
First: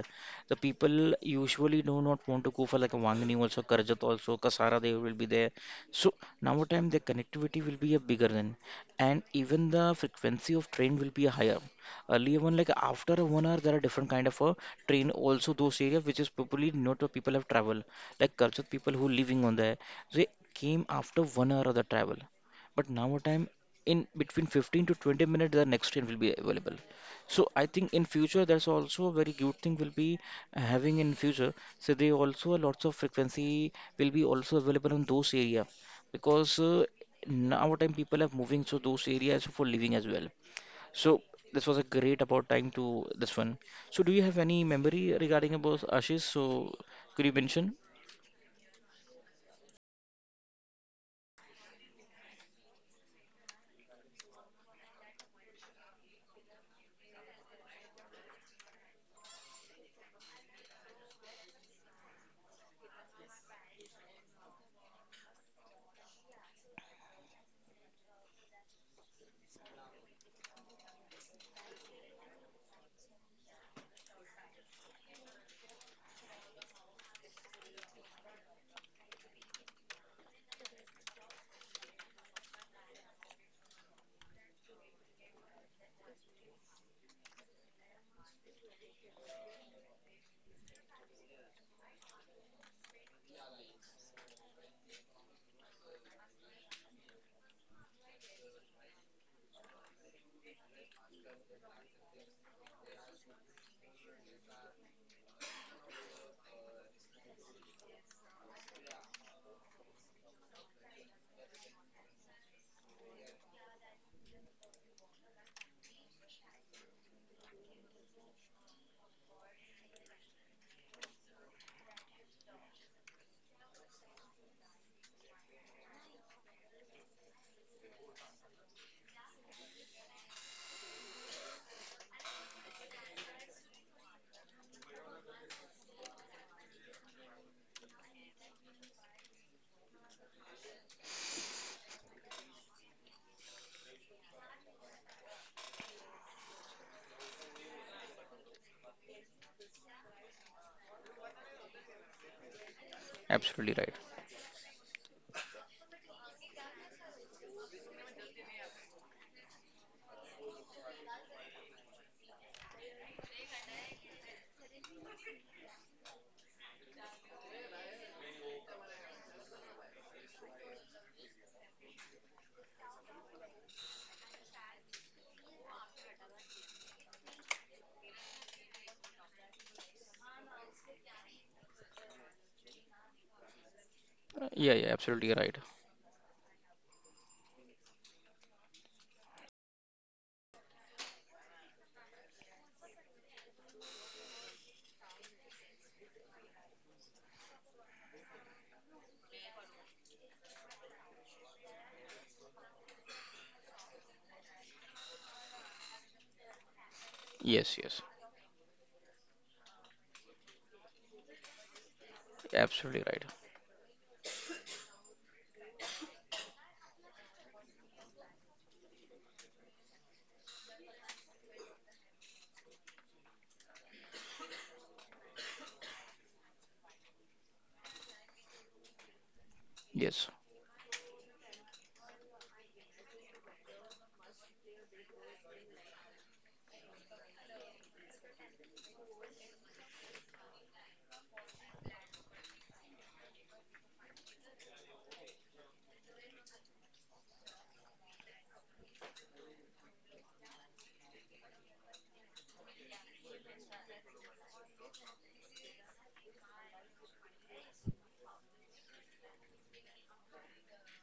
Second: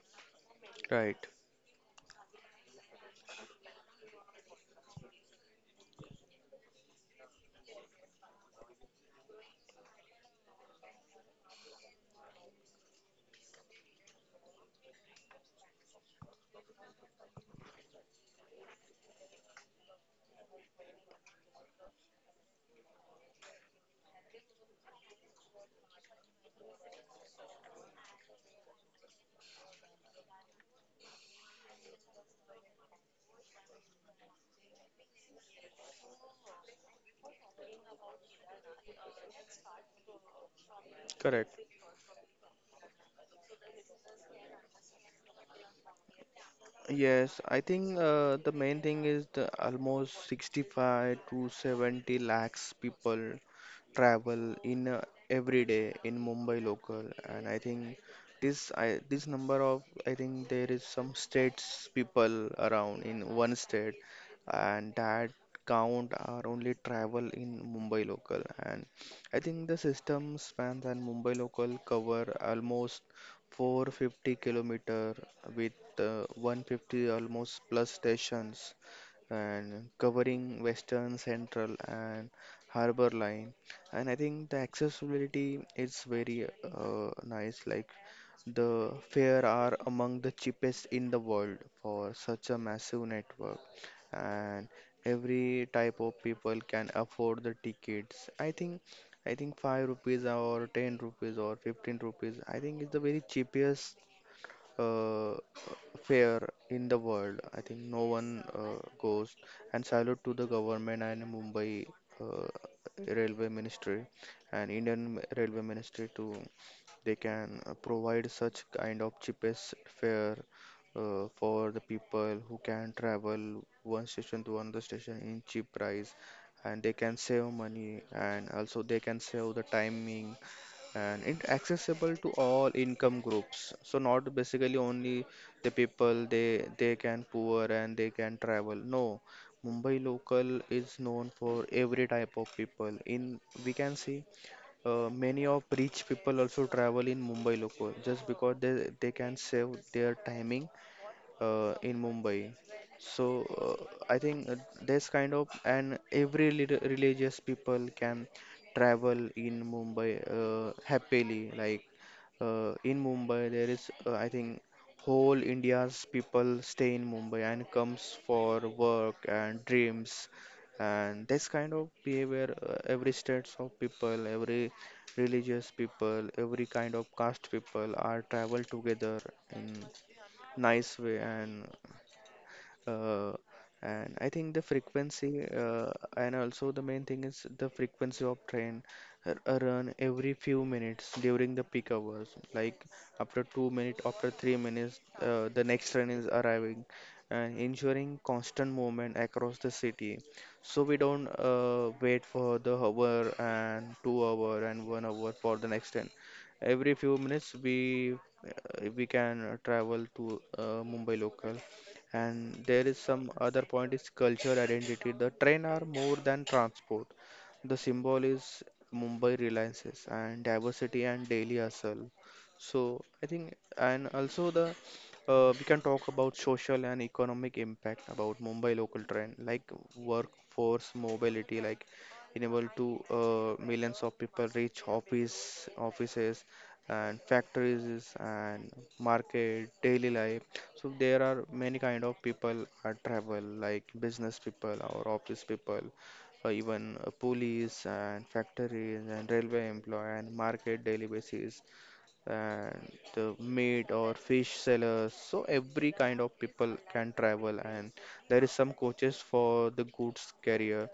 Speaker 1: The people
Speaker 2: Right.
Speaker 1: usually do not want to go for like a Wangani also, Karjat also, Kasara they will be there. So now time the connectivity will be a bigger then, and even the frequency of train will be higher. Earlier one like after a one hour there are different kind of a train also those areas which is probably not what people have travel like Karjat people who living on there they came after one hour of the travel but now a time in between 15 to 20 minutes the next train will be available so I think in future that's also a very good thing will be having in future so they also lots of frequency will be also available in those area because now time people are moving to those areas for living as well so this
Speaker 2: Correct.
Speaker 1: was a great about time to this one so do you have any memory regarding about ashish so could you
Speaker 2: Yes, I
Speaker 1: mention.
Speaker 2: think the main thing is the almost 65 to 70 lakhs people travel in every day in Mumbai local, and I think this number of, I think there is some states people around in one state, and that count are only travel in Mumbai local, and I think the system spans and Mumbai local cover almost 450-kilometer with 150 almost plus stations and covering western, central, and harbor line, and I think the accessibility is very nice, like the fare are among the cheapest in the world for such a massive network, and every type of people can afford the tickets. I think 5 rupees or 10 rupees or 15 rupees. I think it's the very cheapest uh, fair in the world. I think no one goes, and salute to the government and Mumbai uh, Railway Ministry and Indian Railway Ministry too. They can provide such kind of cheapest fare for the people who can travel one station to another station in cheap price, and they can save money and also they can save the timing, and it's accessible to all income groups. So not basically only the people they can poor and they can travel. No, Mumbai local is known for every type of people. In we can see Many of rich people also travel in Mumbai local just because they can save their timing in Mumbai. So
Speaker 1: Absolutely right.
Speaker 2: I think This kind of and every religious people can travel in Mumbai happily. Like in Mumbai, there is, I think, whole India's people stay in Mumbai and comes for work and dreams. And this kind of behavior, every states of people, every religious people, every kind of caste people are travel together nice way. And uh, and I think the
Speaker 1: Yeah, yeah, absolutely
Speaker 2: frequency
Speaker 1: right.
Speaker 2: and also the main thing is the frequency of train run every few minutes during the peak hours, like after 2 minutes, after 3 minutes, the next train is arriving and ensuring constant movement across the city, so we don't wait for the hour and 2 hour and 1 hour for the next train. Every few minutes
Speaker 1: Yes, yes,
Speaker 2: we can travel to Mumbai local. And there
Speaker 1: absolutely
Speaker 2: is
Speaker 1: right.
Speaker 2: some other point is culture identity, the train are more than transport. The symbol is Mumbai reliances and diversity and daily hustle. So I think, and also the we can talk about social and economic impact about Mumbai local train, like
Speaker 1: Yes,
Speaker 2: workforce mobility, like enable to millions of people reach offices and factories and market daily life. So there are many kind of people at travel, like business people or office people, or even police and factories and railway employee and market daily basis and the meat or fish sellers. So every kind of people can travel, and there is some coaches for the goods carrier,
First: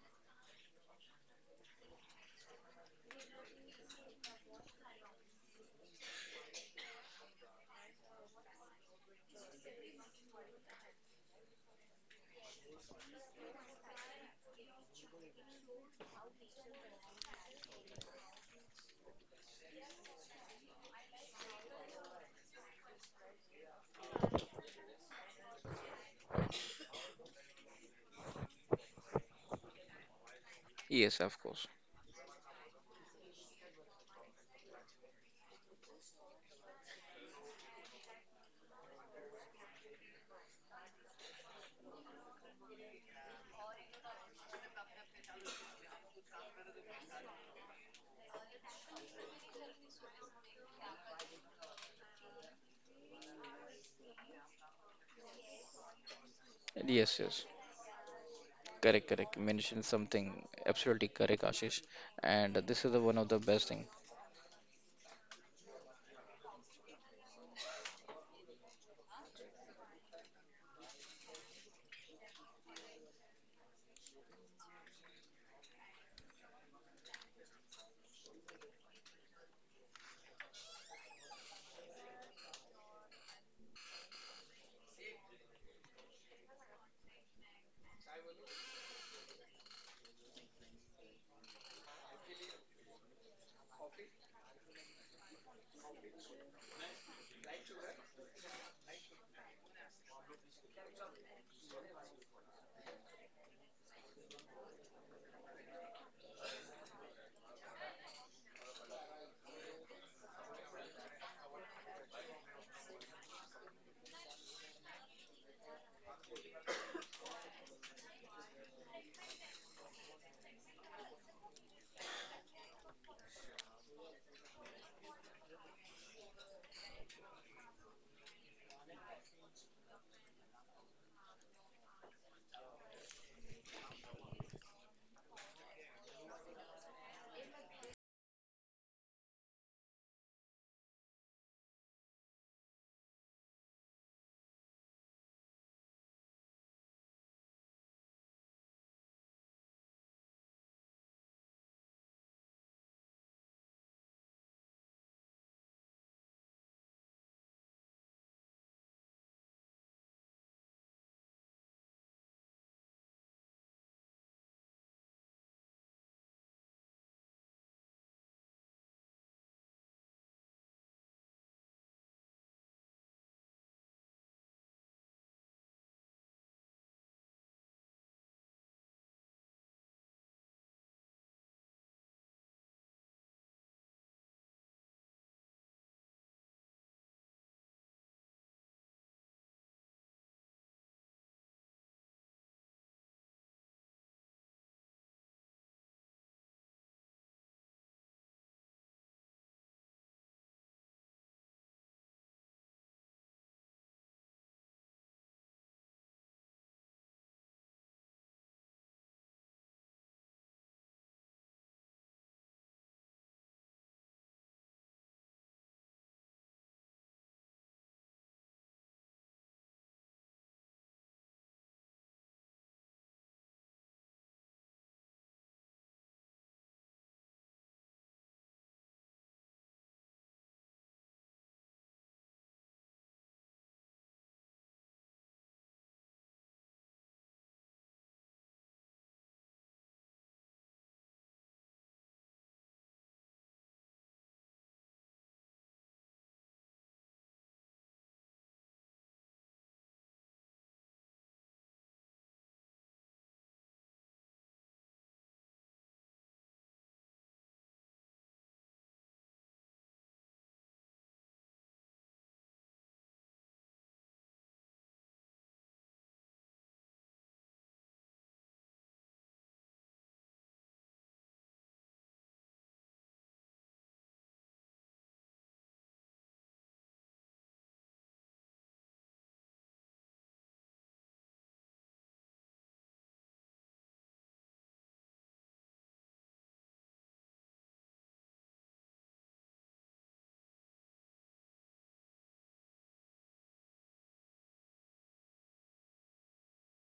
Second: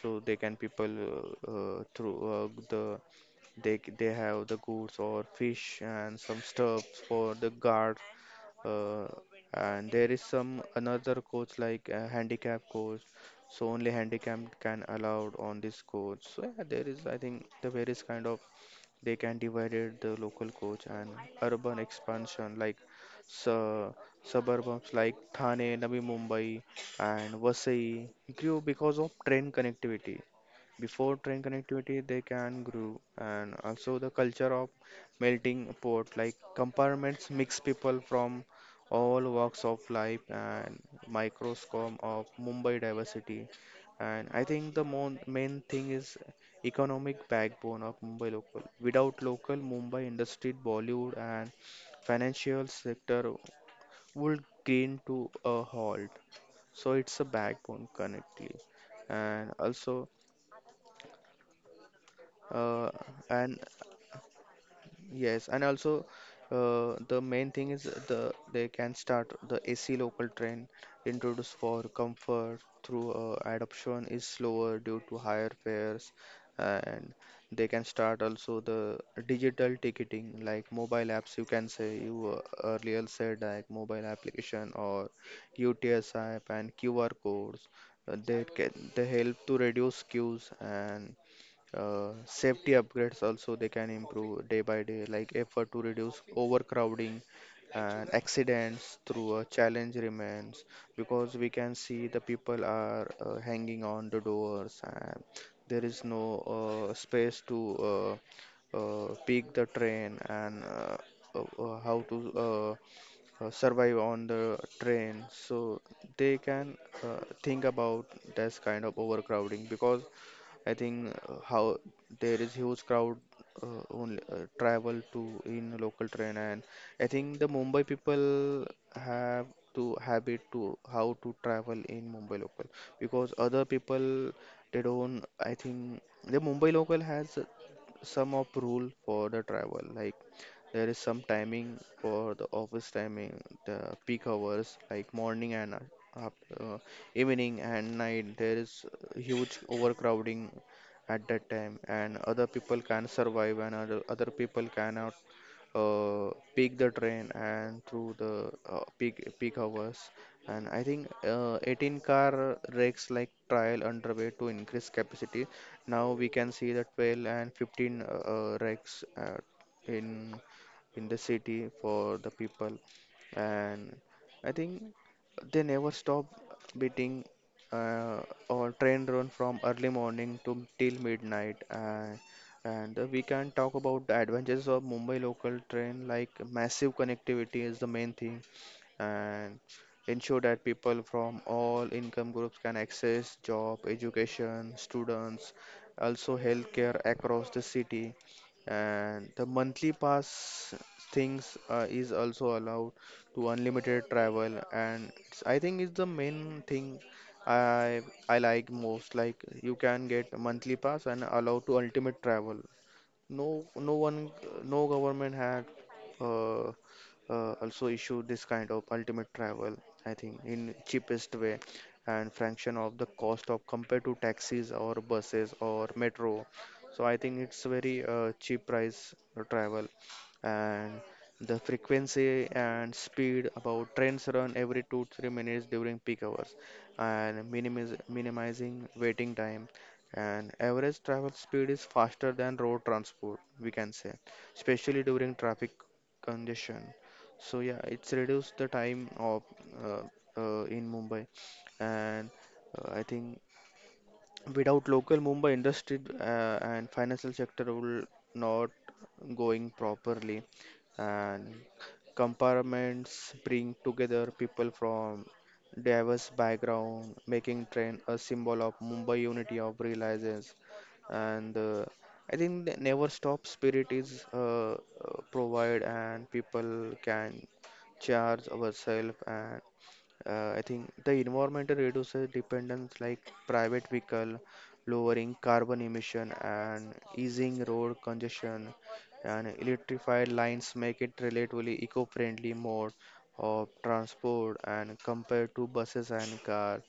Speaker 2: so they can people through the they have the goods or fish and some stuffs for the guard. Uh, and there is some another coach like a handicap coach, so only handicap can allowed on this coach. So yeah, there is, I think, the various kind of they can divide the local coach. And urban expansion, like su- suburbs like Thane, Navi Mumbai, and Vasai grew because of train connectivity. Before
Speaker 1: yes, of
Speaker 2: train
Speaker 1: course.
Speaker 2: connectivity, they can grow. And also the culture of melting pot, like compartments mix people from all walks of life, and microscope of Mumbai diversity. And I think the main thing is economic backbone of Mumbai local. Without local Mumbai industry, Bollywood and financial sector would grind to a halt. So it's
Speaker 1: Yes,
Speaker 2: a
Speaker 1: yes.
Speaker 2: backbone connectly,
Speaker 1: Correct, correct. You
Speaker 2: and
Speaker 1: mentioned
Speaker 2: also
Speaker 1: something absolutely correct, Ashish. And
Speaker 2: uh,
Speaker 1: this is the one of the
Speaker 2: and
Speaker 1: best thing.
Speaker 2: Yes, and also the main thing is the they can start the AC local train introduced for comfort through adoption is slower due to higher fares. And they can start also the digital ticketing like mobile apps. You can say you earlier said like mobile application or UTS app and QR codes. They can they help to reduce queues. And safety upgrades also they can improve day by day, like effort to reduce overcrowding and accidents through a challenge remains, because we can see the people are hanging on the doors and there is no space to pick the train and how to survive on the train. So they can think about this kind of overcrowding, because I think how there is huge crowd only travel to in local train. And I think the Mumbai people have to habit to how to travel in Mumbai local, because other people they don't, I think. The Mumbai local has some of rule for the travel, like there is some timing for the office timing, the peak hours like morning and after, uh, evening and night. There is huge overcrowding at that time, and other people can survive, and other people cannot peak the train and through the peak hours. And I think 18 car rakes like trial underway to increase capacity. Now we can see that 12 and 15 rakes in in the city for the people. And I think they never stop beating. Uh, our train run from early morning to till midnight. And we can talk about the advantages of Mumbai local train, like massive connectivity is the main thing, and ensure that people from all income groups can access job, education, students, also healthcare across the city. And the monthly pass things is also allowed to unlimited travel. And it's, I think it's the main thing I I like most. Like you can get a monthly pass and allow to ultimate travel. No, No one, no government had uh, also issued this kind of ultimate travel, I think, in cheapest way and fraction of the cost of compared to taxis or buses or metro. So I think it's very cheap price travel. And the frequency and speed about trains run every 2 3 minutes during peak hours, and minimizing waiting time. And average travel speed is faster than road transport, we can say, especially during traffic congestion. So yeah, it's reduced the time of uh, in Mumbai. And uh, i think without local Mumbai industry and financial sector will not going properly. And compartments bring together people from diverse background, making train a symbol of Mumbai unity of realizes. And I think the never stop spirit is provide and people can charge ourselves. And I think the environmental reduces dependence like private vehicle, lowering carbon emission and easing road congestion. And electrified lines make it relatively eco-friendly mode of transport and compared to buses and car.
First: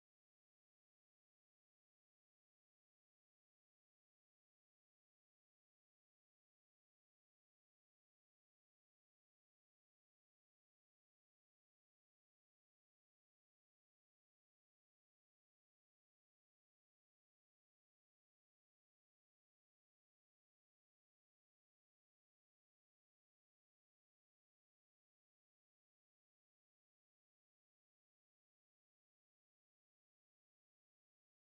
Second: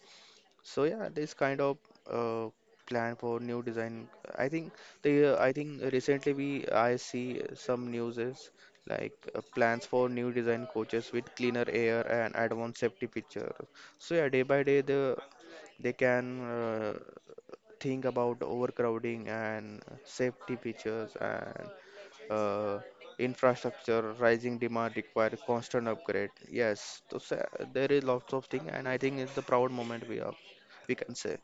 Speaker 2: So yeah, this kind of uh, plan for new design. I think the I think recently we I see some news is like plans for new design coaches with cleaner air and advanced safety feature. So yeah, day by day the they can think about overcrowding and safety features and uh, infrastructure. Rising demand require constant upgrade. Yes, so there is lots of thing. And I think it's the proud moment we are, we can say.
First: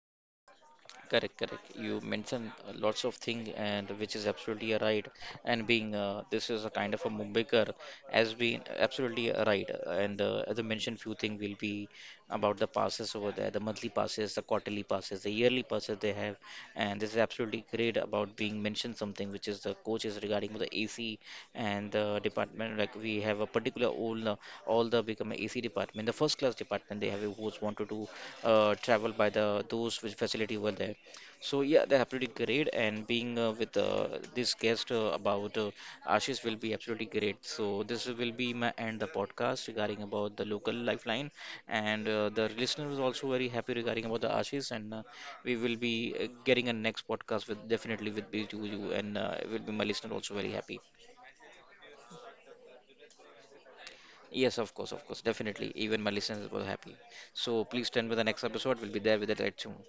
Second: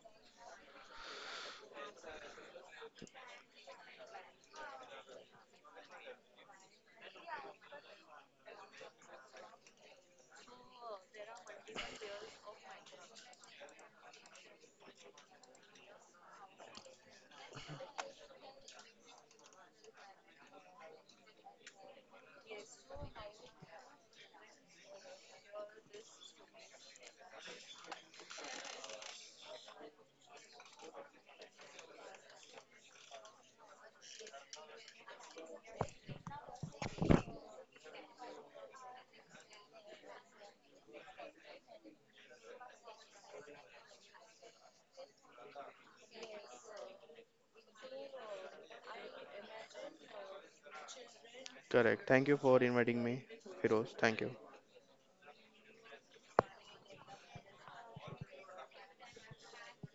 Speaker 1: Correct, correct. You mentioned lots of thing and which is absolutely right. And being this is a kind of a Mumbaikar has been absolutely right. And as I mentioned, few things will be about the passes over there, the monthly passes, the quarterly passes, the yearly passes they have. And this is absolutely great about being mentioned something which is the coaches regarding the AC and the department like we have a particular all the become AC department the first class department they have a who's wanted to travel by the those which facility were there so yeah they're absolutely great and being with this guest about Ashish will be absolutely great so this will be my end the podcast regarding about the local lifeline and the listener is also very happy regarding about the Ashish and we will be getting a next podcast with definitely with B2U and will be my listener also very happy.
Speaker 2: Correct. Thank you for inviting me, Heroes. Thank you.
Speaker 1: Yes, of course, definitely. Even my listeners were happy. So please stand by the next episode. We'll be there with the right tune.